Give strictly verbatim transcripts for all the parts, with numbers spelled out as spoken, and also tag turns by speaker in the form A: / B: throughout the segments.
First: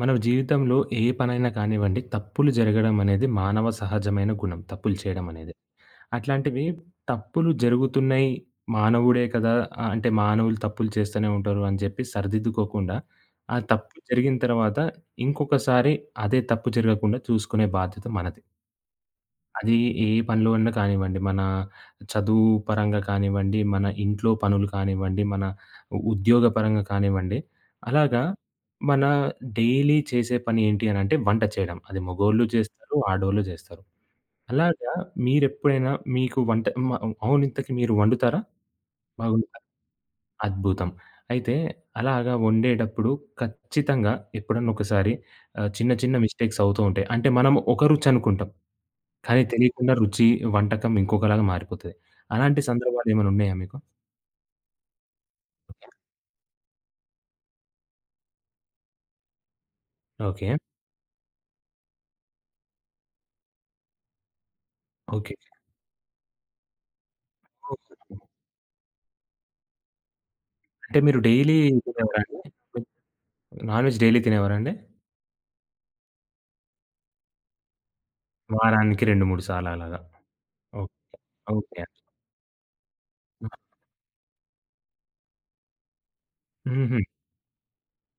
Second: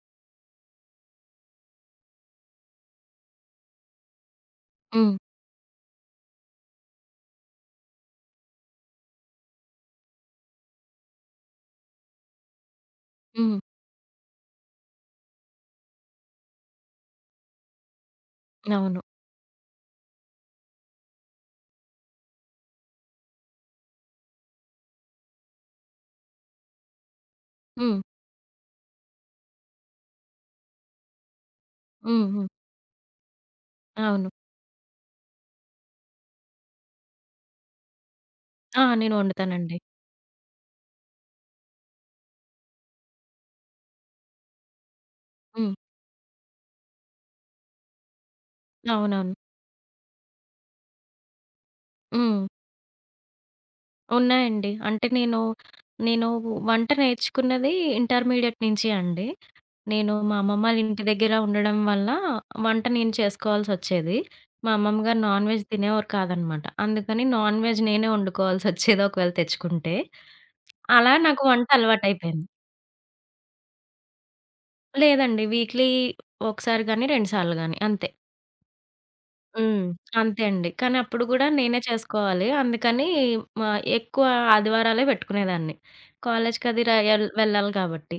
A: మన జీవితంలో ఏ పనైనా కానివ్వండి, తప్పులు జరగడం అనేది మానవ సహజమైన గుణం. తప్పులు
B: హ్మ్.
A: చేయడం అనేది. అట్లాంటివి తప్పులు జరుగుతున్నాయి. మానవుడే కదా! ఆహ్, అంటే మానవులు తప్పులు చేస్తూనే ఉంటారు అని చెప్పి సరిదిద్దుకోకుండా, ఆ
B: హ్మ్.
A: తప్పు జరిగిన తర్వాత ఇంకొకసారి అదే తప్పు జరగకుండా చూసుకునే బాధ్యత మనది.
B: అవును.
A: అది ఏ పనిలో అన్నా కానివ్వండి. మన చదువు పరంగా కానివ్వండి, మన ఇంట్లో పనులు కానివ్వండి, మన ఉద్యోగ పరంగా కానివ్వండి.
B: హ్మ్.
A: అలాగా మన డైలీ చేసే పని ఏంటి అనంటే వంట చేయడం. అది
B: హ్మ్.
A: మగోళ్ళు
B: హ్మ్.
A: చేస్తారు, ఆడోళ్ళు చేస్తారు.
B: అవును.
A: అలాగా మీరెప్పుడైనా మీకు వంట మ అవును ఇంతకి మీరు వండుతారా?
B: ఆ, నేను
A: బాగొండుతారా?
B: వండుతానండి.
A: అద్భుతం. అయితే అలాగా వండేటప్పుడు ఖచ్చితంగా ఎప్పుడన్నా ఒకసారి ఆహ్,
B: హ్మ్.
A: చిన్న చిన్న మిస్టేక్స్ అవుతూ ఉంటాయి. అంటే మనం ఒక రుచి అనుకుంటాం.
B: అవునవును.
A: కానీ తెలియకుండా రుచి, వంటకం ఇంకొకలాగా మారిపోతది.
B: హ్మ్.
A: అలాంటి సందర్భాలు ఏమైనా ఉన్నాయా మీకు?
B: ఉన్నాయండి. అంటే నేను, నేను వంట నేర్చుకున్నది ఇంటర్మీడియేట్ నుంచి అండి. నేను మా
A: ఓకే.
B: అమ్మమ్మ వాళ్ళ ఇంటి దగ్గర ఉండడం వల్ల వంట నేను చేసుకోవాల్సొచ్చేది. మా అమ్మమ్మ గారు
A: ఓకే.
B: నాన్ వెజ్ తినేవారు కాదనమాట. అందుకని నాన్ వెజ్ నేనే వండుకోవాల్సొచ్చేది ఒకవేళ తెచ్చుకుంటే.
A: అంటే
B: అలా
A: మీరు
B: నాకు
A: డైలీ
B: వంట
A: తినేవారా అండి?
B: అలవాటయిపోయింది.
A: నాన్‌వెజ్ డైలీ తినేవారా అండి?
B: లేదండి, వీక్లీ ఒకసారి గాని, రెండు సార్లు గాని అంతే.
A: వారానికి రెండు, మూడు సార్లు
B: హ్మ్.
A: అలాగా.
B: అంతే అండి.
A: ఓహ్!
B: కానీ అప్పుడు గూడా నేనే
A: ఓకే.
B: చేసుకోవాలి. అందుకని మా ఎక్కువ ఆదివారాలే పెట్టుకునేదాన్ని. కాలేజ్‌కది ర
A: హుహు.
B: ఎల్ వెళ్ళాలి కాబట్టి.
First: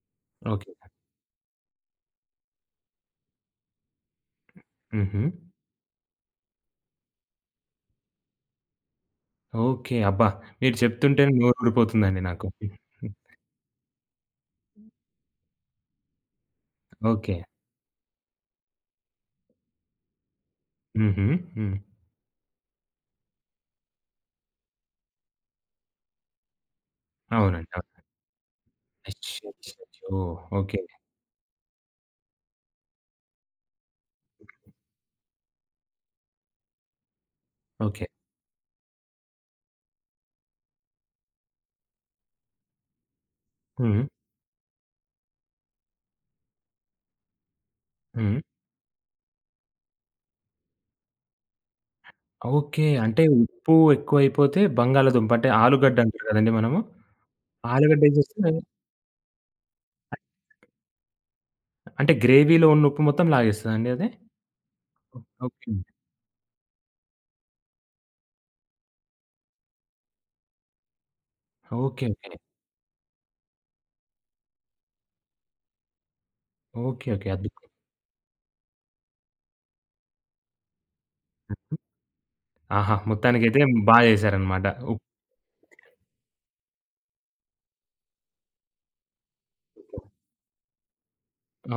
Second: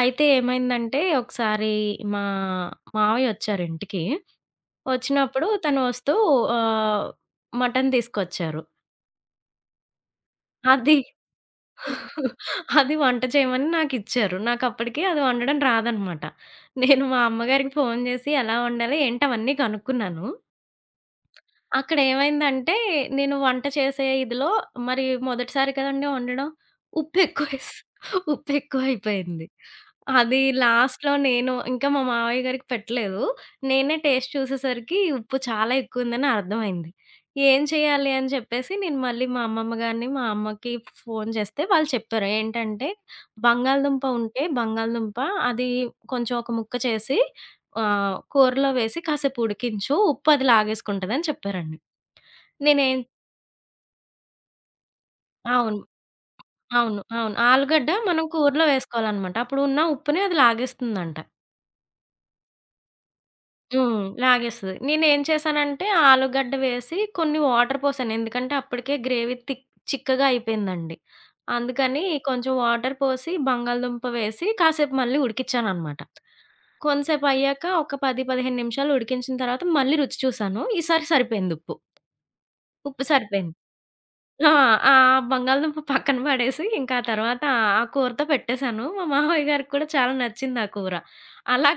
B: అయితే
A: ఓకే.
B: ఏమైందంటే ఒకసారి మా మావయ్య వచ్చారు ఇంటికి.
A: హుహు.
B: వచ్చినప్పుడు తను వస్తూ ఆహ్, మటన్ తీసుకొచ్చారు.
A: ఓకే. అబ్బా! మీరు
B: అది
A: చెప్తుంటేనే నోరూరిపోతుందండి నాకు.
B: అది వంట చేయమని నాకిచ్చారు. నాకప్పటికి అది వండడం రాదనమాట. నేను మా
A: ఓకే.
B: అమ్మగారికి ఫోను చేసి ఎలా వండాలి ఏంటి అవన్నీ కనుక్కున్నాను.
A: హుహు. హ్మ్.
B: అక్కడేమైందంటే, నేను వంట చేసే ఇదిలో మరి మొదటిసారి కదండీ వండడం.
A: అవునండి.
B: ఉప్పెక్కువేస్
A: అవును.
B: ఉప్పెక్కువైపోయింది.
A: అయ్యయ్యయ్యో!
B: అది
A: ఓకే.
B: లాస్ట్‌లో నేను ఇంకా మా మావయ్య గారికి పెట్టలేదు. నేనే టేస్ట్ చూసేసరికి ఉప్పు చాలా ఎక్కువుందని అర్థమైంది. ఏం
A: ఓకే.
B: చేయాలి అని చెప్పేసి నేను మళ్ళీ మా అమ్మమ్మ గారిని, మా అమ్మకి ఫోను చేస్తే వాళ్ళు చెప్పారు. ఏంటంటే,
A: హ్మ్.
B: బంగాళదుంప ఉంటే బంగాళదుంప అది కొంచెం ఒక ముక్క చేసి ఆహ్,
A: హ్మ్.
B: కూరలో వేసి కాసేపు ఉడికించు. ఉప్పు అది లాగేసుకుంటదని చెప్పారండి.
A: ఓకే.
B: నేనేం
A: అంటే ఉప్పు ఎక్కువైపోతే బంగాళాదుంప అంటే
B: అవును.
A: ఆలుగడ్డ అంటారు గదండీ మనము.
B: అవును. అవును. ఆలుగడ్డ
A: ఆలుగడ్డ ఏం
B: మనం
A: చేస్తే
B: కూరలో వేసుకోవాలనమాట. అప్పుడు ఉన్న ఉప్పుని అది లాగేస్తుందంట.
A: అంటే గ్రేవీలో ఉన్న ఉప్పు మొత్తం లాగేస్తదండి
B: హ్మ్,
A: అది?
B: లాగేస్తది. నేనేం
A: ఓకే.
B: చేశానంటే ఆలుగడ్డ వేసి కొన్ని వాటర్ పోసాను. ఎందుకంటే అప్పటికే గ్రేవీ థిక్ చిక్కగా అయిపోయిందండి. అందుకని
A: ఓకే. ఓకే.
B: కొంచెం వాటర్ పోసి బంగాళదుంప వేసి కాసేపు మళ్ళీ ఉడికిచ్చాననమాట.
A: ఓకే. ఓకే.
B: కొంతసేపు అయ్యాక
A: అద్భుతం.
B: ఒక పది, పదిహేను నిమిషాలు ఉడికించిన తర్వాత మళ్ళీ రుచి చూసాను. ఈసారి సరిపోయింది ఉప్పు.
A: ఆహా!
B: ఉప్పు సరిపోయింది.
A: మొత్తానికైతే బా
B: ఆ!
A: చేశారనమాట.
B: ఆ
A: ఉప్పు
B: బంగాళదుంప పక్కన పడేసి, ఇంకా తర్వాత ఆ కూరతో పెట్టేశాను. మా మామయ్య గారికి కూడా చాలా నచ్చింది ఆ కూర.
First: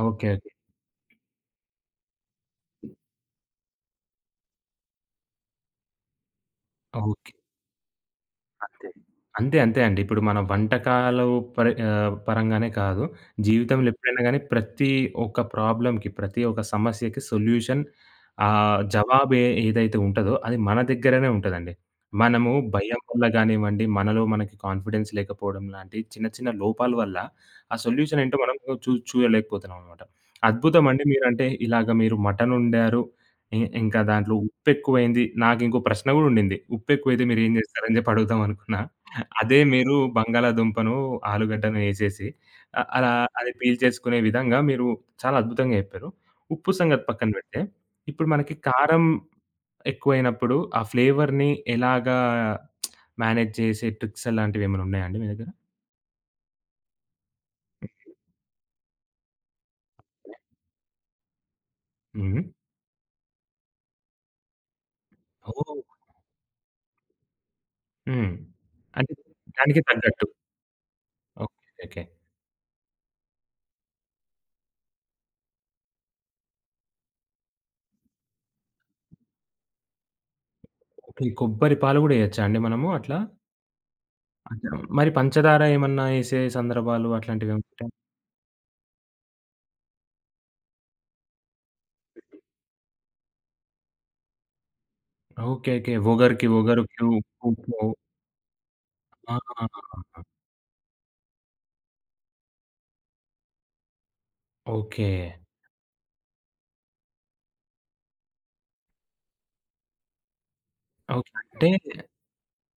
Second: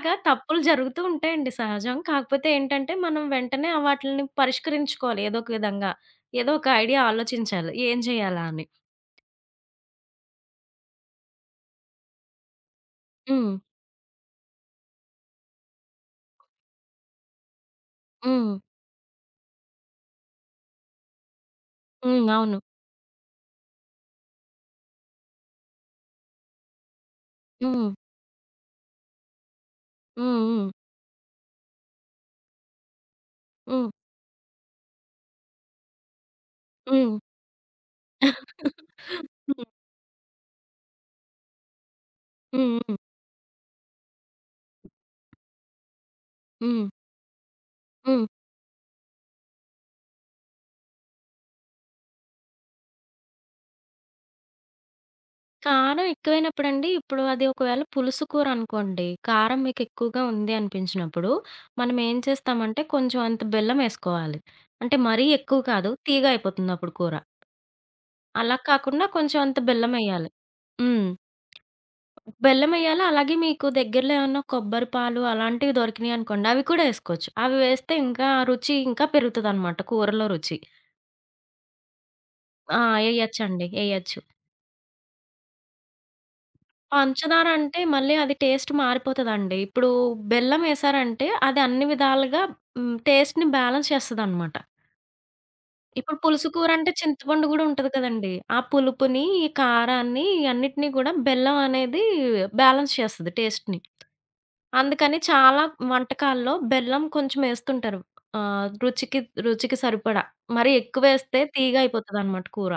A: ఓకే. ఓకే.
B: తప్పులు జరుగుతూ ఉంటాయండి సహజం. కాకపోతే ఏంటంటే, మనం వెంటనే వాటిల్ని పరిష్కరించుకోవాలి ఏదో ఒక విధంగా. ఏదో ఒక ఐడియా
A: ఓకే.
B: ఆలోచించాలి, ఏం చేయాలా అని.
A: అంతే. అంతే. అంతే అండి. ఇప్పుడు మన వంటకాలు పరి ఆహ్, పరంగానే కాదు.
B: హ్మ్.
A: జీవితంలో ఎప్పుడైనా గాని ప్రతి ఒక్క ప్రాబ్లమ్‌కి, ప్రతి ఒక్క సమస్యకి సొల్యూషన్
B: హ్మ్.
A: ఆహ్, జవాబు ఏ ఏదైతే ఉంటదో అది మన దగ్గరనే ఉంటదండి.
B: హ్మ్.
A: మనము
B: అవును.
A: భయం వల్ల గానివ్వండి, మనలో మనకి కాన్ఫిడెన్స్ లేకపోవడం లాంటి చిన్న చిన్న లోపాల వల్ల ఆ
B: హ్మ్.
A: సొల్యూషన్ ఏంటో మనం చూ చూడలేకపోతున్నామనమాట.
B: హ్మ్. హ్మ్.
A: అద్భుతం అండి మీరంటే ఇలాగ మీరు మటన్ వండారు ఇ
B: హ్మ్.
A: ఇంకా దాంట్లో ఉప్పెక్కువైంది. నాకింకో ప్రశ్న గూడా ఉండింది.
B: హ్మ్.
A: ఉప్పెక్కువైతే మీరేం జేస్తారని జెప్పి అడుగుదాం అనుకున్నా. అదే
B: హ్మ్.
A: మీరు బంగాళాదుంపను, ఆలుగడ్డను యేసేసి
B: హ్మ్.
A: అ
B: హ్మ్.
A: అలా అది పీల్ చేసుకునే విధంగా మీరు చాలా అద్భుతంగా జెప్పారు. ఉప్పు
B: హ్మ్.
A: సంగతి పక్కన బెడితే,
B: హ్మ్.
A: ఇప్పుడు మనకి కారం ఎక్కువైనప్పుడు ఆ ఫ్లేవర్‌ని ఎలాగా మేనేజ్ చేసే ట్రిక్స్ అలాంటివేమైనా ఉన్నాయా అండి మీ దగ్గర?
B: కారం ఎక్కువైనప్పుడండి, ఇప్పుడు అది ఒకవేళ పులుసు కూరనుకోండి, కారం మీకెక్కువగా ఉంది అనిపించినప్పుడు, మనం ఏం
A: హ్మ్.
B: చేస్తామంటే, కొంచెం అంత బెల్లమేసుకోవాలి. అంటే మరీ ఎక్కువ
A: ఓహ్!
B: కాదు, తీగయిపోతుంది అప్పుడు కూర.
A: హ్మ్.
B: అలా కాకుండా
A: అంటే
B: కొంచెం అంత
A: దానికి తగ్గట్టు.
B: బెల్లమెయ్యాలి. హ్మ్.
A: ఓకే. ఓకే.
B: బెల్లమెయ్యాలి. అలాగే మీకు దగ్గరలో ఏమన్నా కొబ్బరి పాలు అలాంటివి దొరికినియనుకోండి, అవి కూడా యేసుకోవచ్చు. అవి వేస్తే ఇంకా రుచి ఇంకా పెరుగుతదనమాట, కూరలో రుచి.
A: ఓకే. కొబ్బరి పాలు గూడా ఎయచ్చా అండి
B: ఆ,
A: మనము అట్లా?
B: ఎయచ్చండి. ఎయచ్చు.
A: అంటే మరి పంచదార ఏమన్నా ఏసే సందర్భాలు
B: పంచదార అంటే
A: అట్లాంటివేముంటాయి?
B: మళ్ళీ అది టేస్ట్ మారిపోతదండి. ఇప్పుడు బెల్లం ఏసారంటే అది అన్ని విధాలుగా హ్మ్, టేస్ట్‌ని బ్యాలెన్స్ చేస్తదనమాట.
A: ఓకే. ఓకే.
B: ఇప్పుడు
A: ఒగరికి
B: పులుసు కూర
A: ఒగరు
B: అంటే
A: క్యూ
B: చింతపండు గూడా
A: కుకో
B: ఉంటది కదండీ! ఆ పులుపుని,
A: ఆ!
B: ఈ కారాన్ని, ఈ అన్నిటిని గూడా బెల్లం అనేది బ్యాలెన్స్ చేస్తది టేస్ట్‌ని.
A: ఓకే.
B: అందుకని చాలా వంటకాల్లో బెల్లం కొంచెం ఏస్తుంటారు. ఆహ్, రుచికి రుచికి సరిపడా. మరి
A: ఓకే.
B: ఎక్కువేస్తే
A: అంటే,
B: తీయగా అయిపోతదనమాట కూర.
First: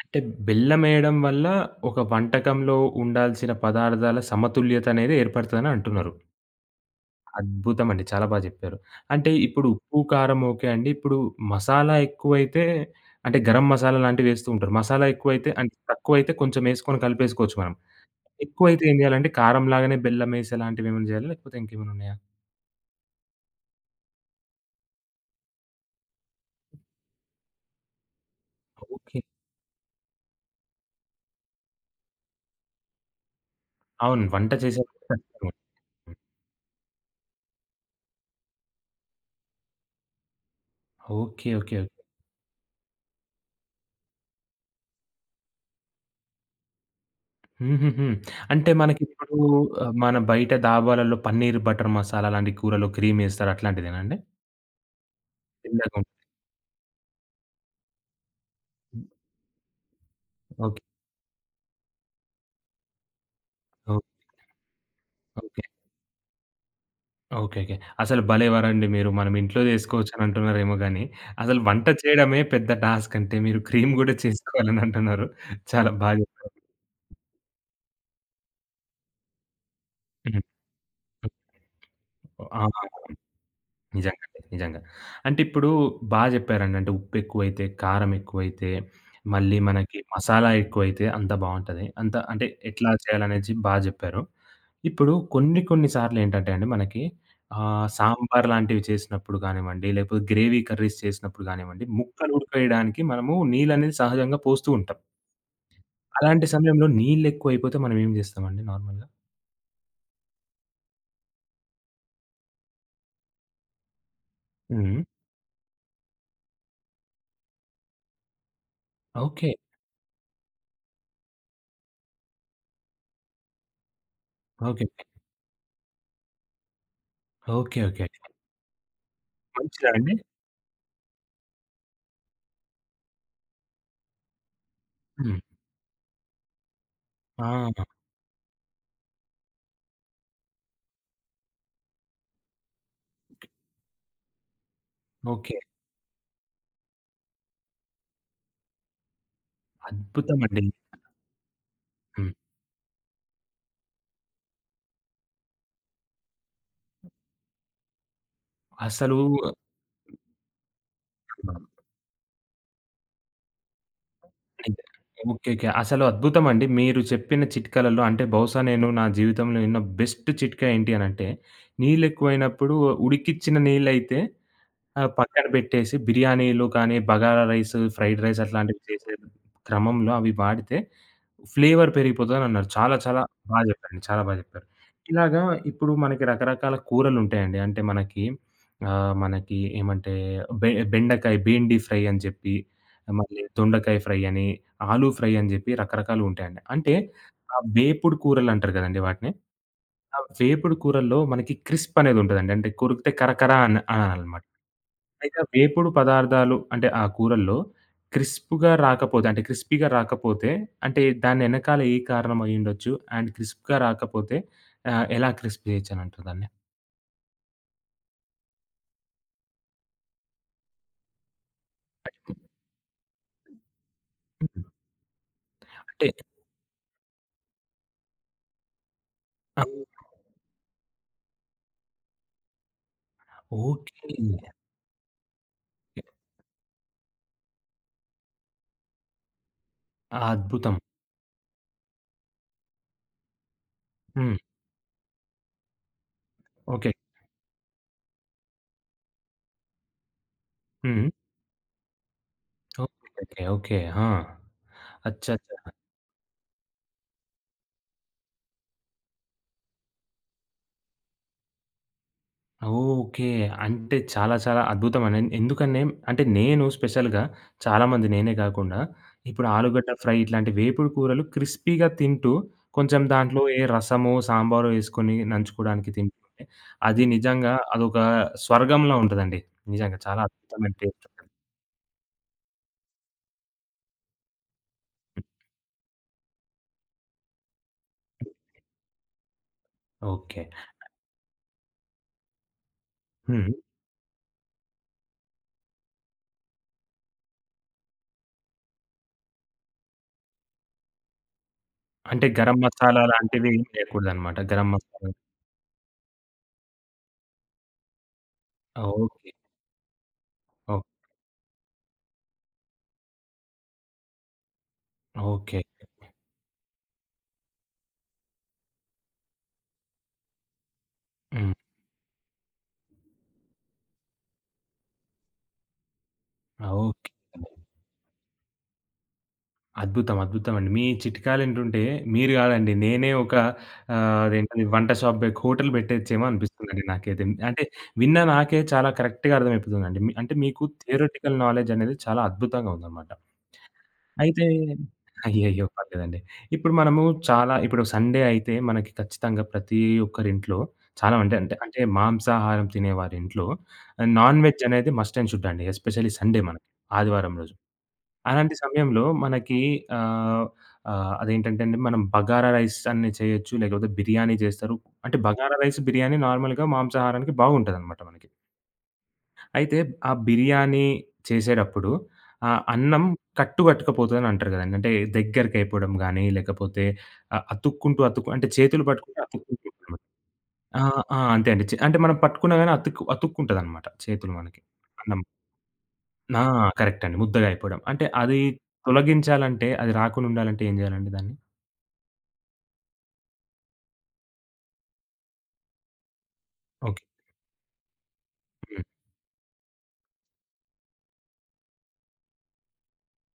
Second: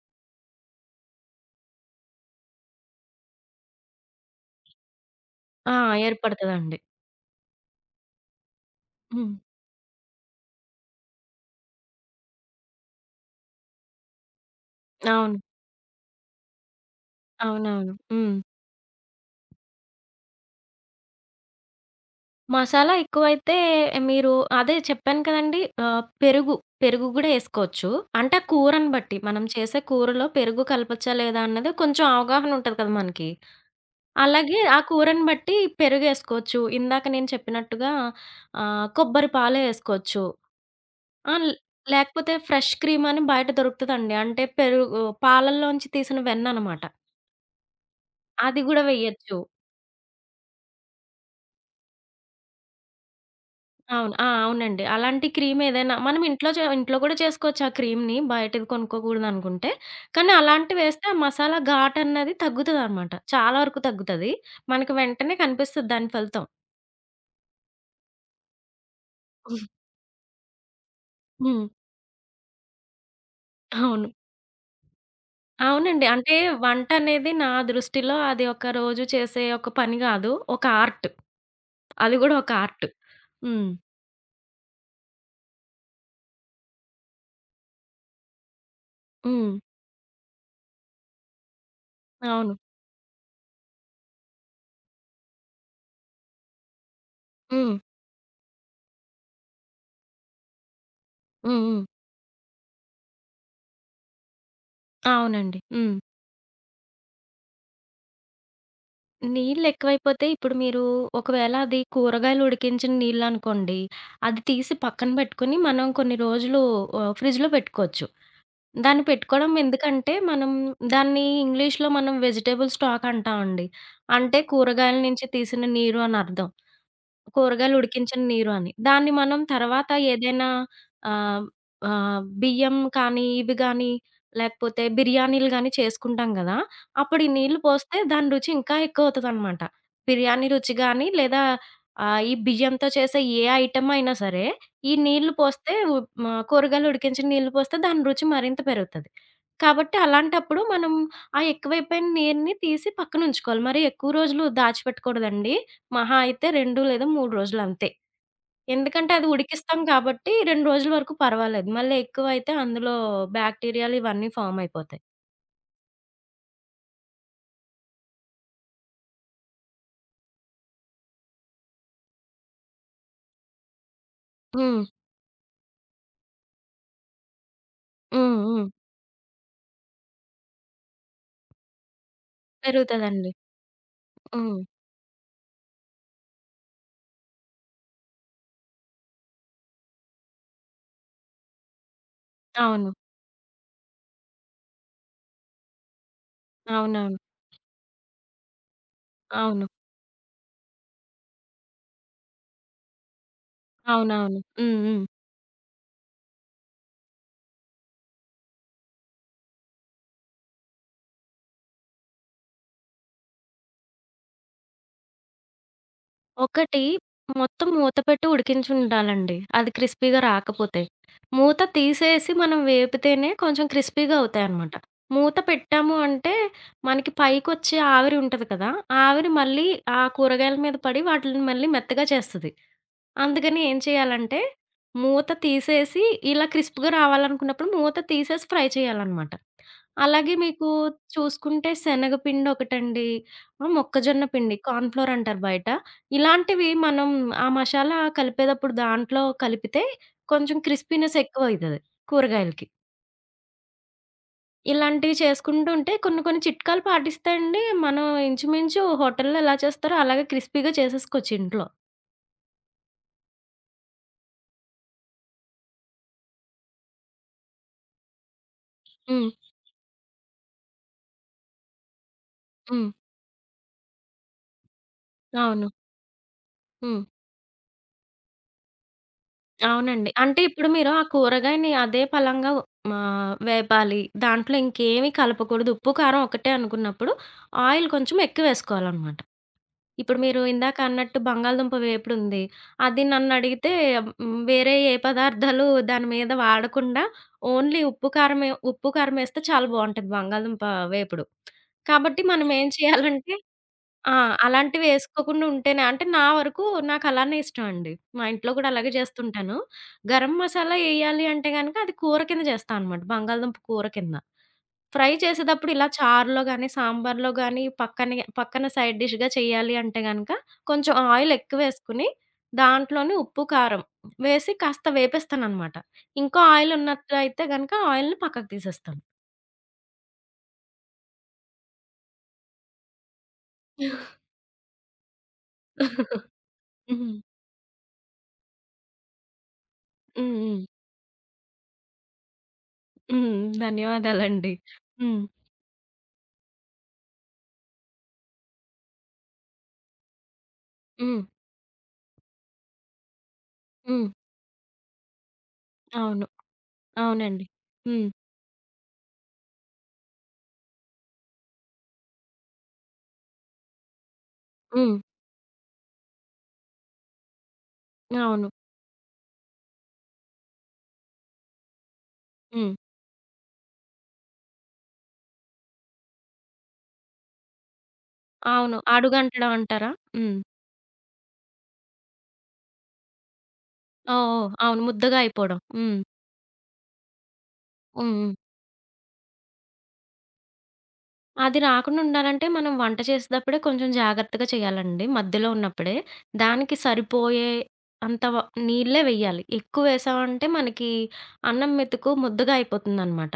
A: అంటే బెల్లమేయడం వల్ల ఒక వంటకంలో ఉండాల్సిన పదార్థాల సమతుల్యతనేది ఏర్పడతదని
B: ఆ,
A: అంటున్నారు.
B: ఏర్పడతదండి.
A: అద్భుతమండి. చాలా బా జెప్పారు. అంటే
B: హ్మ్.
A: ఇప్పుడు ఉప్పు, కారం ఓకే అండి. ఇప్పుడు మసాలా ఎక్కువైతే అంటే గరం మసాలా లాంటివేస్తూ ఉంటారు. మసాలా
B: అవును.
A: ఎక్కువైతే అంటే తక్కువైతే కొంచెమేసుకొని కలిపేసుకోవచ్చు మనం.
B: అవునవును. హ్మ్.
A: ఎక్కువైతే ఏం జేయాలంటే కారం లాగానే బెల్లమేసి అలాంటివేమైనా జేయాలా? లేకపోతే ఇంకేమైనా ఉన్నాయా?
B: మసాలా ఎక్కువైతే మీరు అదే చెప్పాను కదండీ! ఆహ్, పెరుగు, పెరుగు గూడా యేసుకోవచ్చు. అంటే కూరని బట్టి
A: ఓకే.
B: మనం చేసే కూరలో పెరుగు కలపచ్చా లేదా అన్నది కొంచెం అవగాహన ఉంటది కదా మనకి.
A: అవును. వంట
B: అలాగే ఆ
A: చేసేప్పుడు
B: కూరని
A: ఖచ్చితంగా.
B: బట్టి
A: ఉంటుంది.
B: పెరుగేసుకోవచ్చు. ఇందాక నేను చెప్పినట్టుగా ఆహ్, కొబ్బరి పాలు యేసుకోవచ్చు. ఆహ్,
A: ఓకే. ఓకే. ఓకే.
B: లేకపోతే ఫ్రెష్ క్రీమ్ అని బయట దొరుకుతదండి. అంటే పెరుగు పాలల్లోంచి తీసిన వెన్ననమాట.
A: హుహుహు.
B: అది
A: అంటే
B: గూడా
A: మనకిప్పుడు
B: వేయొచ్చు.
A: ఆహ్, మన బయట దాబాలలో పన్నీర్ బటర్ మసాలా లాంటి కూరలో క్రీమేస్తారు అట్లాంటిదేనా
B: అవును.
A: అండి?
B: ఆ, అవునండి. అలాంటి క్రీమ్ ఏదైనా
A: తెల్లగుం
B: మనం ఇంట్లో చే ఇంట్లో కూడా చేసుకోవచ్చు ఆ క్రీమ్‌ని బయటది కొనుక్కోకూడదనుకుంటే. కానీ
A: ఓకే. ఓకే.
B: అలాంటివేస్తే ఆ మసాలా ఘాటన్నది తగ్గుతదనమాట, చాలా వరకు తగ్గుతది. మనకి వెంటనే
A: ఓకే.
B: కనిపిస్తది దాని ఫలితం.
A: ఓకే. ఓకే. అసలు భలేవారండి మీరు. మనం ఇంట్లో జేసుకోవచ్చని అంటున్నారేమో గానీ, అసలు
B: హ్మ్.
A: వంట చేయడమే పెద్ద టాస్క్ అంటే మీరు క్రీమ్
B: అవును.
A: గూడా చేసుకోవాలని అంటున్నారు. చాలా
B: అవునండి.
A: బా
B: అంటే
A: జెప్పారు.
B: వంటనేది నా దృష్టిలో అది ఒక రోజు చేసే ఒక పని గాదు,
A: హ్మ్. హ్మ్.
B: ఒక ఆర్ట్. అది గూడా ఒక
A: ఆ!
B: ఆర్ట్. హ్మ్.
A: నిజంగా అండి. నిజంగా. అంటే ఇప్పుడు బా జెప్పారండి. అంటే ఉప్పెక్కువైతే, కారం ఎక్కువైతే,
B: హ్మ్.
A: మళ్ళీ మనకి మసాలా ఎక్కువైతే అంత బావుంటది. అంత అంటే
B: అవును.
A: ఎట్లా చేయాలనేది బా జెప్పారు. ఇప్పుడు కొన్ని కొన్ని సార్లేంటంటే అండి మనకి
B: హ్మ్.
A: ఆహ్, సాంబార్ లాంటివి చేసినప్పుడు కానివ్వండి, లేకపోతే గ్రేవీ కర్రీస్ చేసినప్పుడు
B: హ్మ్. హ్మ్.
A: కానివ్వండి, ముక్కలు ఉడకవేయడానికి మనము నీళ్ళనేది సహజంగా పోస్తూ ఉంటాం.
B: అవునండి. హ్మ్.
A: అలాంటి సమయంలో నీళ్ళెక్కువైపోతే మనం ఏం జేస్తామండి నార్మల్‌గా?
B: నీళ్ళెక్కువైపోతే ఇప్పుడు మీరు ఒకవేళ అది కూరగాయలు ఉడికించిన నీళ్ళనుకోండి, అది తీసి
A: హ్మ్.
B: పక్కన బెట్టుకొని మనం కొన్ని రోజులు ఆహ్, ఫ్రిడ్జ్‌లో పెట్టుకోవచ్చు. దాన్ని
A: ఓకే.
B: పెట్టుకోవడం ఎందుకంటే, మనం దాన్ని ఇంగ్లీష్‌లో మనం వెజిటబుల్ స్టాక్ అంటామండి. అంటే
A: ఓకే.
B: కూరగాయల నుంచి తీసిన నీరు అనర్థం. కూరగాయలు
A: ఓకే. ఓకే.
B: ఉడికించిన నీరు అని. దాన్ని మనం
A: మంచిదా
B: తర్వాత
A: అండి?
B: ఏదైనా ఆహ్, ఆహ్, బియ్యం కానీ, ఇవి గానీ, లేకపోతే
A: హ్మ్.
B: బిర్యానీలు గానీ చేసుకుంటాం గదా! అప్పుడు ఈ నీళ్లు
A: ఆ!
B: పోస్తే దాని రుచి ఇంకా ఎక్కువవుతదనమాట. బిర్యానీ రుచి గానీ, లేదా ఆహ్, ఈ బియ్యంతో చేసే ఏ ఐటెమ్ అయినా సరే, ఈ నీళ్లు
A: ఓకే.
B: పోస్తే ఉ ఆహ్, కూరగాయలు ఉడికించిన నీళ్లు పోస్తే దాని రుచి మరింత పెరుగుతది. కాబట్టి అలాంటప్పుడు
A: అద్భుతమండి.
B: మనం ఆ ఎక్కువైపోయిన
A: హ్మ్.
B: నీరుని తీసి పక్కనుంచుకోవాలి. మరి ఎక్కువ రోజులు దాచిపెట్టకూడదండి. మహా అయితే రెండు లేదా మూడు రోజులు అంతే. ఎందుకంటే
A: అసలు
B: అది ఉడికిస్తాం కాబట్టి రెండు రోజుల వరకు పర్వాలేదు. మళ్ళీ ఎక్కువైతే అందులో బ్యాక్టీరియాలు ఇవన్నీ ఫార్మ్ అయిపోతాయి.
A: ఓకే. ఓకే. అసలు అద్భుతమండి. మీరు చెప్పిన చిట్కాలలో అంటే బహుశా నేను నా జీవితంలో విన్న బెస్ట్ చిట్కా ఏంటి అనంటే, నీళ్ళెక్కువైనప్పుడు ఉడికిచ్చిన నీళ్ళైతే
B: హ్మ్.
A: ఆహ్, పక్కన పెట్టేసి బిర్యానీలు కానీ, బగారా రైస్, ఫ్రైడ్
B: హ్మ్.
A: రైస్
B: హ్మ్.
A: అట్లాంటివి చేసే క్రమంలో అవి వాడితే ఫ్లేవర్ పెరిగిపోతదనన్నారు. చాలా చాలా
B: పెరుగుతదండి.
A: బా జెప్పారండి. చాలా బా
B: హ్మ్.
A: జెప్పారు. ఇలాగా ఇప్పుడు మనకి రకరకాల కూరలుంటాయండి. అంటే మనకి ఆహ్, మనకి ఏమంటే బె బెండకాయ, బెండి ఫ్రై అని జెప్పి,
B: అవును.
A: మళ్ళీ దొండకాయ ఫ్రై అని, ఆలు ఫ్రై అని జెప్పి రకరకాలుంటాయండి. అంటే
B: అవునవును.
A: ఆ వేపుడు కూరలంటారు గదండీ వాటిని.
B: అవును.
A: ఆ వేపుడు కూరల్లో మనకి క్రిస్ప్ అనేదుంటదండి. అంటే కొరికితే కరకర అన్
B: అవునవును.
A: అనాలనమాట.
B: హ్మ్. హ్మ్.
A: అయితే వేపుడు పదార్థాలు అంటే ఆ కూరల్లో క్రిస్ప్‌గా రాకపోతే అంటే క్రిస్పీగా రాకపోతే అంటే దాని ఎనకాల ఏ కారణం అయ్యుండొచ్చు? అండ్ క్రిస్ప్‌గా రాకపోతే ఆహ్, ఎలా క్రిస్ప్ చేయొచ్చనంటారు దాన్ని?
B: ఒకటి, మొత్తం మూత పెట్టి ఉడికించుండాలండి, అది క్రిస్పీగా రాకపోతే. మూత తీసేసి మనం వేపితేనే కొంచెం క్రిస్పీగా
A: హ్మ్.
B: అవుతాయనమాట. మూత పెట్టాము
A: అంటే
B: అంటే మనకి పైకొచ్చే ఆవిరి ఉంటది కదా! ఆవిరి
A: ఆ!
B: మళ్ళీ ఆ కూరగాయల మీద పడి వాటిలిని మళ్ళీ మెత్తగా చేస్తది. అందుకని ఏం
A: ఓకే.
B: చేయాలంటే మూత తీసేసి ఇలా క్రిస్ప్‌గా రావాలనుకున్నప్పుడు మూత తీసేసి ఫ్రై చేయాలనమాట. అలాగే మీకు
A: అద్భుతం.
B: చూసుకుంటే శనగపిండి ఒకటండి, ఆహ్, మొక్కజొన్న
A: హ్మ్.
B: పిండి, కార్న్‌ఫ్లోర్ అంటారు బయట. ఇలాంటివి
A: ఓకే.
B: మనం ఆ మసాలా కలిపేటప్పుడు దాంట్లో కలిపితే కొంచెం
A: హ్మ్.
B: క్రిస్పీనెస్ ఎక్కువైతది కూరగాయలకి.
A: ఓకే. ఓకే. ఓకే. ఆ!
B: ఇలాంటివి చేసుకుంటూ
A: అచ్చచ్చ!
B: ఉంటే కొన్ని కొన్ని చిట్కాలు పాటిస్తే అండి మనం ఇంచుమించు హోటల్‌లో ఎలా చేస్తారో అలాగే క్రిస్పీగా చేసేసుకోవచ్చు ఇంట్లో.
A: ఓకే. అంటే చాలా చాలా అద్భుతమనే ఎందుకనే అంటే నేను స్పెషల్‌గా చాలామంది నేనే కాకుండా
B: హ్మ్.
A: ఇప్పుడు ఆలుగడ్డ ఫ్రై ఇట్లాంటి వేపుడు కూరలు క్రిస్పీ‌గా తింటూ
B: హ్మ్.
A: కొంచెం దాంట్లో ఏ రసమో, సాంబారో ఏసుకొని
B: అవును.
A: నంచుకోవడానికి తింటుంటే
B: హ్మ్.
A: అది నిజంగా అదొక స్వర్గంలా ఉంటదండి. నిజంగా
B: అవునండి.
A: చాలా
B: అంటే ఇప్పుడు
A: అద్భుతమైన
B: మీరు ఆ
A: టేస్ట్ ఉంటది.
B: కూరగాయని అదే పలంగా ఆహ్, వేపాలి. దాంట్లో ఇంకేమి కలపకూడదు. ఉప్పు, కారం ఒకటే అనుకున్నప్పుడు ఆయిల్ కొంచెం ఎక్కువేసుకోవాలనమాట. ఇప్పుడు మీరు
A: ఓకే.
B: ఇందాక అన్నట్టు బంగాళదుంప వేపుడుంది. అది
A: హ్మ్.
B: నన్నడిగితే హ్మ్, వేరే ఏ పదార్థాలు దాని మీద వాడకుండా ఓన్లీ ఉప్పు, కారమే ఉప్పు, కారమేస్తే చాలా బావుంటది బంగాళదుంప వేపుడు. కాబట్టి
A: అంటే గరం
B: మనమేం
A: మసాలా
B: చేయాలంటే
A: లాంటివి ఏమి
B: ఆ,
A: లేకూడదనమాట. గరం
B: అలాంటివి
A: మసాలా
B: ఏసుకోకుండా ఉంటేనే అంటే నా వరకు నాకలానే ఇష్టం అండి. మా ఇంట్లో కూడా అలాగే
A: ఓకే.
B: చేస్తుంటాను. గరం మసాలా
A: ఓహ్!
B: ఎయ్యాలి అంటే గనక అది కూర కింద చేస్తా అనమాట. బంగాళదుంప కూర కింద. Fry
A: okay.
B: చేసేటప్పుడు ఇలా చారులో గాని, సాంబార్‌లో గాని పక్కనే పక్కన సైడ్ డిష్‌గా చేయాలి అంటే గనక కొంచెం ఆయిల్
A: హ్మ్.
B: ఎక్కువేసుకొని దాంట్లోనే ఉప్పు, కారం వేసి కాస్త వేపేస్తాననమాట. ఇంకో ఆయిల్
A: ఓకే.
B: ఉన్నట్లయితే గనక ఆయిల్‌ని పక్కకు తీసేస్తాను.
A: అద్భుతం. అద్భుతమండి. మీ చిట్కాలింటుంటే మీరు గాదండి. నేనే ఒక ఆహ్, అదేంటది వంట షాప్ బె హోటల్ బెట్టొచ్చేమో అనిపిస్తుందండి
B: హ్మ్.
A: నాకైతే. అంటే విన్న నాకే చాలా కరెక్ట్‌గా అర్థమైపోతుందండి. మీ
B: హ్మ్.
A: అంటే మీకు
B: హ్మ్.
A: థియరిటికల్ నాలెడ్జ్ అనేది చాలా అద్భుతంగా ఉందన్నమాట.
B: హ్మ్.
A: అయితే
B: ధన్యవాదాలండి. హ్మ్.
A: అయ్యయ్యో! పర్లేదండి. ఇప్పుడు మనము చాలా ఇప్పుడు సండే అయితే మనకి ఖచ్చితంగా ప్రతి ఒక్కరింట్లో చాలా
B: హ్మ్.
A: అంటే అంటే అంటే మాంసాహారం తినేవారింట్లో
B: హ్మ్.
A: ఆహ్, నాన్ వెజ్ అనేది మస్ట్ అండ్ షుడ్ అండి. ఎస్పెషల్లీ
B: అవును.
A: సండే మనకి ఆదివారం
B: అవునండి.
A: రోజు.
B: హ్మ్.
A: అలాంటి సమయంలో మనకి ఆహ్, ఆహ్, అదేంటంటే అండి మనం బగారా రైస్ అని చేయొచ్చు. లేకపోతే బిర్యానీ చేస్తారు.
B: హ్మ్.
A: అంటే బగారా రైస్, బిర్యానీ నార్మల్‌గా మాంసాహారానికి బాగుంటదనమాట మనకి.
B: అవును.
A: అయితే ఆ బిర్యానీ చేసేటప్పుడు ఆహ్,
B: హ్మ్.
A: అన్నం కట్టు కట్టుకపోతదని అంటారు కదండీ. అంటే దగ్గరికయిపోవడం గానీ, లేకపోతే ఆహ్, అతుక్కుంటూ అతుక్కు అంటే
B: అవును,
A: చేతులు పట్టుకుంటే
B: అడుగంటడం
A: అతుక్కుంటూ
B: అంటారా?
A: ఉంటుంది.
B: హ్మ్.
A: ఆ! ఆ! అంతే అండి. చే అంటే మనం పట్టుకున్నా గాని అతుక్కు అతుక్కుంటదనమాట
B: ఓహ్!
A: చేతులు
B: ఓహ్!
A: మనకి.
B: అవును, ముద్దగా
A: అన్నం.
B: అయిపోవడం. హ్మ్.
A: ఆ! కరెక్ట్ అండి. ముద్దగా అయిపోవడం. అంటే
B: హ్మ్. హ్మ్.
A: అది తొలగించాలంటే అది రాకుండా ఉండాలంటే ఏం చేయాలండి దాన్ని?
B: అది రాకుండా ఉండాలంటే మనం వంట చేసేటప్పుడే కొంచెం జాగ్రత్తగా చేయాలండి, మధ్యలో ఉన్నప్పుడే. దానికి
A: ఓకే.
B: సరిపోయే అంత వ
A: హ్మ్.
B: నీళ్ళే వెయ్యాలి. ఎక్కువ వేసామంటే మనకి అన్నం మెతుకు ముద్దగా అయిపోతుందనమాట.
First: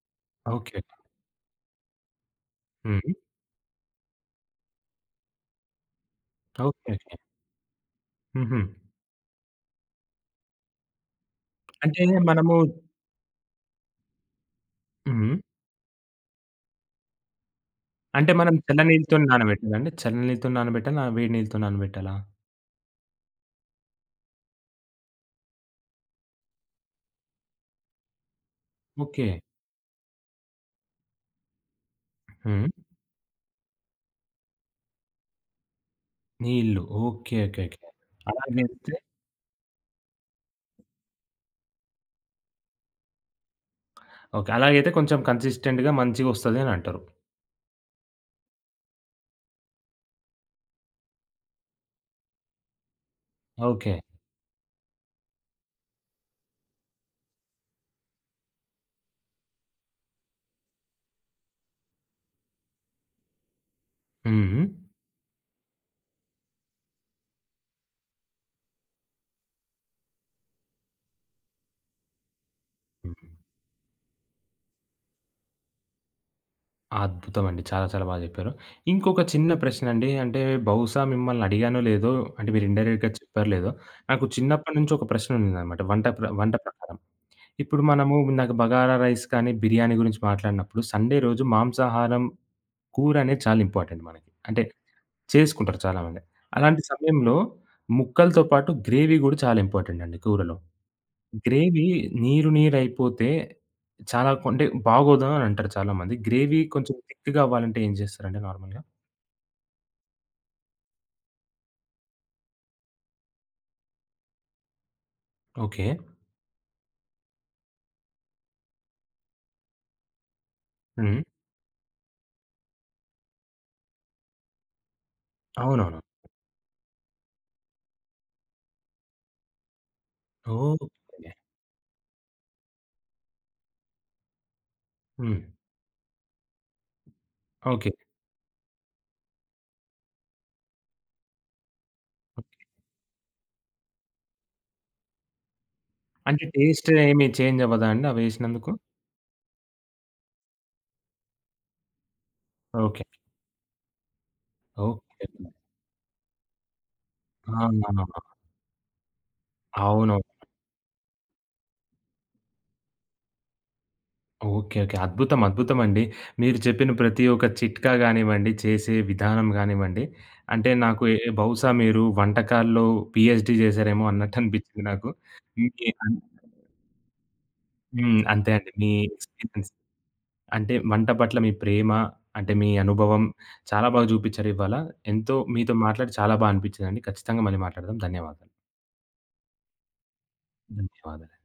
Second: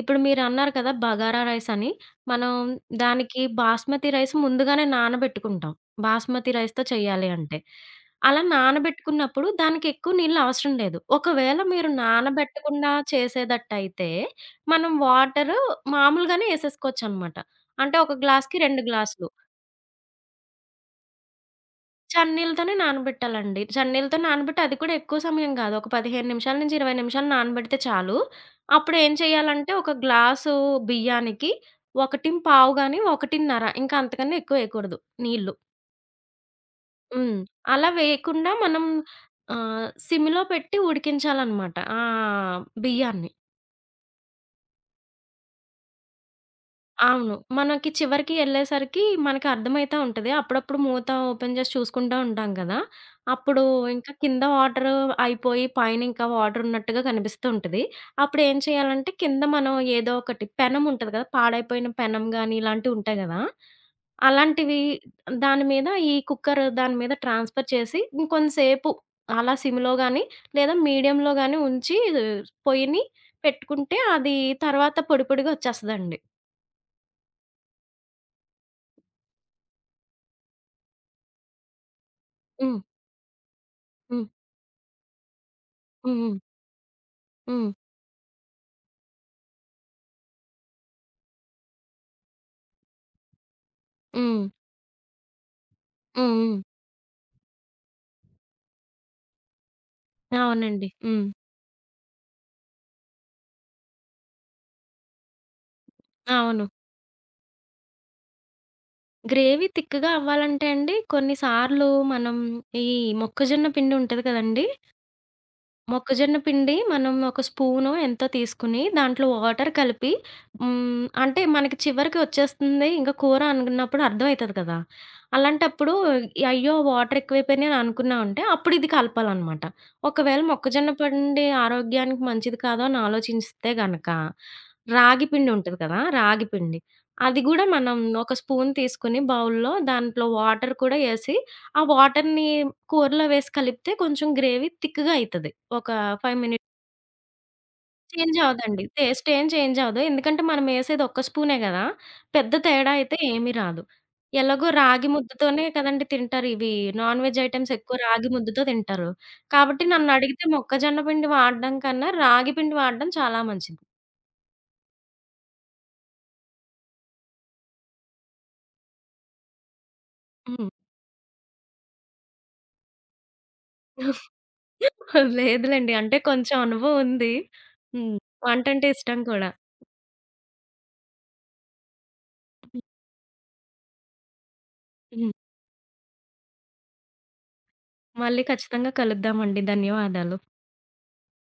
B: ఇప్పుడు మీరన్నారు
A: ఓకే.
B: కదా, బగారా రైస్ అని. మనం
A: హ్మ్.
B: దానికి బాస్మతి రైస్ ముందుగానే నానబెట్టుకుంటాం, బాస్మతి రైస్‌తో
A: ఓకే. ఓకే.
B: చేయాలి అంటే. అలా
A: హుహు.
B: నానబెట్టుకున్నప్పుడు దానికి ఎక్కువ నీళ్ళు అవసరం లేదు. ఒకవేళ మీరు
A: అంటే మనము
B: నానబెట్టకుండా చేసేదట్టయితే మనం
A: హ్మ్.
B: వాటరు మామూలుగానే ఏసేసుకోవచ్చనమాట. అంటే ఒక
A: అంటే మనం
B: గ్లాస్‌కి
A: చల్ల
B: రెండు
A: నీళ్ళతోని
B: గ్లాసులు.
A: నానబెట్టాలండి? చల్ల నీళ్ళతోని నానబెట్టాలా? వేడి నీళ్ళతో నానబెట్టాలా?
B: చన్నీళ్ళతోనే నానబెట్టాలండి. చన్నీళ్ళతో నానబెట్టి, అది కూడా ఎక్కువ సమయం గాదు, ఒక పదిహేను నిమిషాల నుంచి ఇరవై నిమిషాలు నానబెడితే చాలు. అప్పుడు ఏం
A: ఓకే.
B: చేయాలంటే ఒక గ్లాసు బియ్యానికి ఒకటి
A: హ్మ్.
B: అర గాని ఒకటిన్నర, ఇంకా అంతకన్నా ఎక్కువ వేయకూడదు నీళ్ళు.
A: నీళ్ళు. ఓకే.
B: హ్మ్.
A: ఓకే. ఓకే.
B: అలా వేయకుండా మనం
A: అలాగైతే
B: ఆహ్, సిమ్‌లో పెట్టి ఉడికించాలనమాట ఆ బియ్యాన్ని.
A: ఓకే. అలాగైతే కొంచెం కన్సిస్టెంట్‌గా మంచిగొస్తది అని అంటారు.
B: అవును. మనకి చివరికి ఎళ్ళేసరికి మనకి అర్థమైతా ఉంటది. అప్పుడప్పుడు మూత ఓపెన్ చేసి చూసుకుంటా ఉంటాం కదా! అప్పుడు
A: ఓకే.
B: ఇంకా కింద వాటరు అయిపోయి పైన ఇంకా వాటర్ ఉన్నట్టుగా కనిపిస్తూ ఉంటది. అప్పుడు ఏం చేయాలంటే కింద మనం ఏదో ఒకటి, పెనం ఉంటది కదా, పాడైపోయిన పెనం గాని ఇలాంటివి ఉంటాయి కదా,
A: హ్మ్.
B: అలాంటివి దాని మీద ఈ కుక్కర్ దాని మీద ట్రాన్స్‌ఫర్ చేసి ఇంకొంతసేపు అలా సిమ్‌లో గాని లేదా మీడియంలో గాని ఉంచి పొయ్యిని
A: హ్మ్.
B: పెట్టుకుంటే అది తర్వాత పొడి పొడిగా వచ్చేస్తదండి.
A: అద్భుతమండి. చాలా చాలా బా జెప్పారు. ఇంకొక చిన్న ప్రశ్నండి. అంటే బహుశా మిమ్మల్ని అడిగానో లేదో అంటే మీరు
B: హ్మ్.
A: ఇండైరెక్ట్‌గా చెప్పారో లేదో, నాకు
B: హ్మ్.
A: చిన్నప్పటి నుంచి ఒక ప్రశ్న ఉండిందనమాట వంట
B: హ్మ్.
A: ప్ర
B: హ్మ్.
A: వంట ప్రకారం.
B: హ్మ్.
A: ఇప్పుడు మనము ఇందాక బగారా రైస్ కానీ, బిర్యానీ గురించి మాట్లాడినప్పుడు సండే రోజు మాంసాహారం, కూర అనేది చాలా ఇంపార్టెంట్ మనకి.
B: హ్మ్.
A: అంటే చేసుకుంటారు చాలామంది.
B: హ్మ్.
A: అలాంటి సమయంలో ముక్కలతో పాటు గ్రేవీ గూడా చాలా ఇంపార్టెంట్ అండి కూరలో.
B: అవునండి. హ్మ్.
A: గ్రేవీ నీరు నీరైపోతే చాలా కొ అంటే బాగోదు అని అంటారు చాలామంది. గ్రేవీ
B: అవును.
A: కొంచెం థిక్‌గా అవ్వాలంటే ఏం చేస్తారండి నార్మల్‌గా?
B: గ్రేవీ తిక్కగా అవ్వాలంటే అండి, కొన్ని సార్లు మనం ఈ మొక్కజొన్న పిండి ఉంటది కదండీ!
A: ఓకే.
B: మొక్కజొన్న పిండి మనం ఒక స్పూనో ఎంతో తీసుకుని, దాంట్లో వాటర్ కలిపి హ్మ్,
A: హ్మ్.
B: అంటే మనకి చివరికి వచ్చేస్తుంది ఇంక కూర అనుకున్నప్పుడు అర్థమైతది కదా! అలాంటప్పుడు
A: అవునవును.
B: ఈ అయ్యో, వాటర్ ఎక్కువైపోయినాయి అని అనుకున్నామంటే అప్పుడు ఇది కలపాలనమాట. ఒకవేళ మొక్కజొన్న
A: ఓకే.
B: పిండి ఆరోగ్యానికి మంచిది కాదో అని ఆలోచిస్తే గనక, రాగి
A: హ్మ్.
B: పిండి ఉంటది కదా, రాగి పిండి. అది గూడా
A: ఓకే.
B: మనం ఒక స్పూన్ తీసుకొని బౌల్‌లో దాంట్లో వాటర్ కూడా ఏసి ఆ వాటర్‌ని కూరలో వేసి కలిపితే కొంచెం గ్రేవీ థిక్‌గా అయితది. ఒక ఐదు
A: అంటే
B: మినిట్స్.
A: టేస్ట్ ఏమి చేంజ్ అవ్వదా అండి
B: చేంజ్
A: అవేసినందుకు?
B: అవ్వదండి. టేస్ట్ ఏం చేంజ్ అవ్వదు. ఎందుకంటే మనం ఏసేది ఒక్క స్పూనే గదా, పెద్ద తేడా
A: ఓకే.
B: అయితే ఏమీ రాదు. ఎలాగో రాగి
A: ఓకే.
B: ముద్దతోనే కదండీ తింటారు ఇవి. నాన్ వెజ్
A: ఆ!
B: ఐటెమ్స్ ఎక్కువ రాగి ముద్దతో తింటారు. కాబట్టి
A: అవునవును.
B: నన్నడిగితే మొక్కజొన్న పిండి వాడడం కన్నా రాగి పిండి వాడడం చాలా మంచిది.
A: ఓకే. ఓకే. అద్భుతం. అద్భుతమండి. మీరు చెప్పిన ప్రతి ఒక్క చిట్కా గానివ్వండి, చేసే విధానం గానివ్వండి,
B: హ్మ్.
A: అంటే నాకు ఎ బహుశా మీరు వంటకాల్లో పీహెచ్ డీ చేశారేమో అన్నట్టు అనిపించింది నాకు. మీ
B: లేదులెండి.
A: అన్
B: అంటే కొంచెం అనుభవం ఉంది. హ్మ్.
A: హ్మ్. అంతే అండి.
B: వంటంటే
A: మీ
B: ఇష్టం కూడా.
A: ఎక్స్‌పీరియన్స్ అంటే వంట పట్ల మీ ప్రేమ, అంటే మీ అనుభవం చాలా బాగా చూపించారు ఇవాళ.
B: హ్మ్.
A: ఎంతో మీతో మాట్లాడి చాలా బా అనిపించిందండి. ఖచ్చితంగా మళ్ళీ మాట్లాడదాం.
B: మళ్ళీ
A: ధన్యవాదాలు.
B: ఖచ్చితంగా కలుద్దామండి. ధన్యవాదాలు.
A: ధన్యవాదాలు.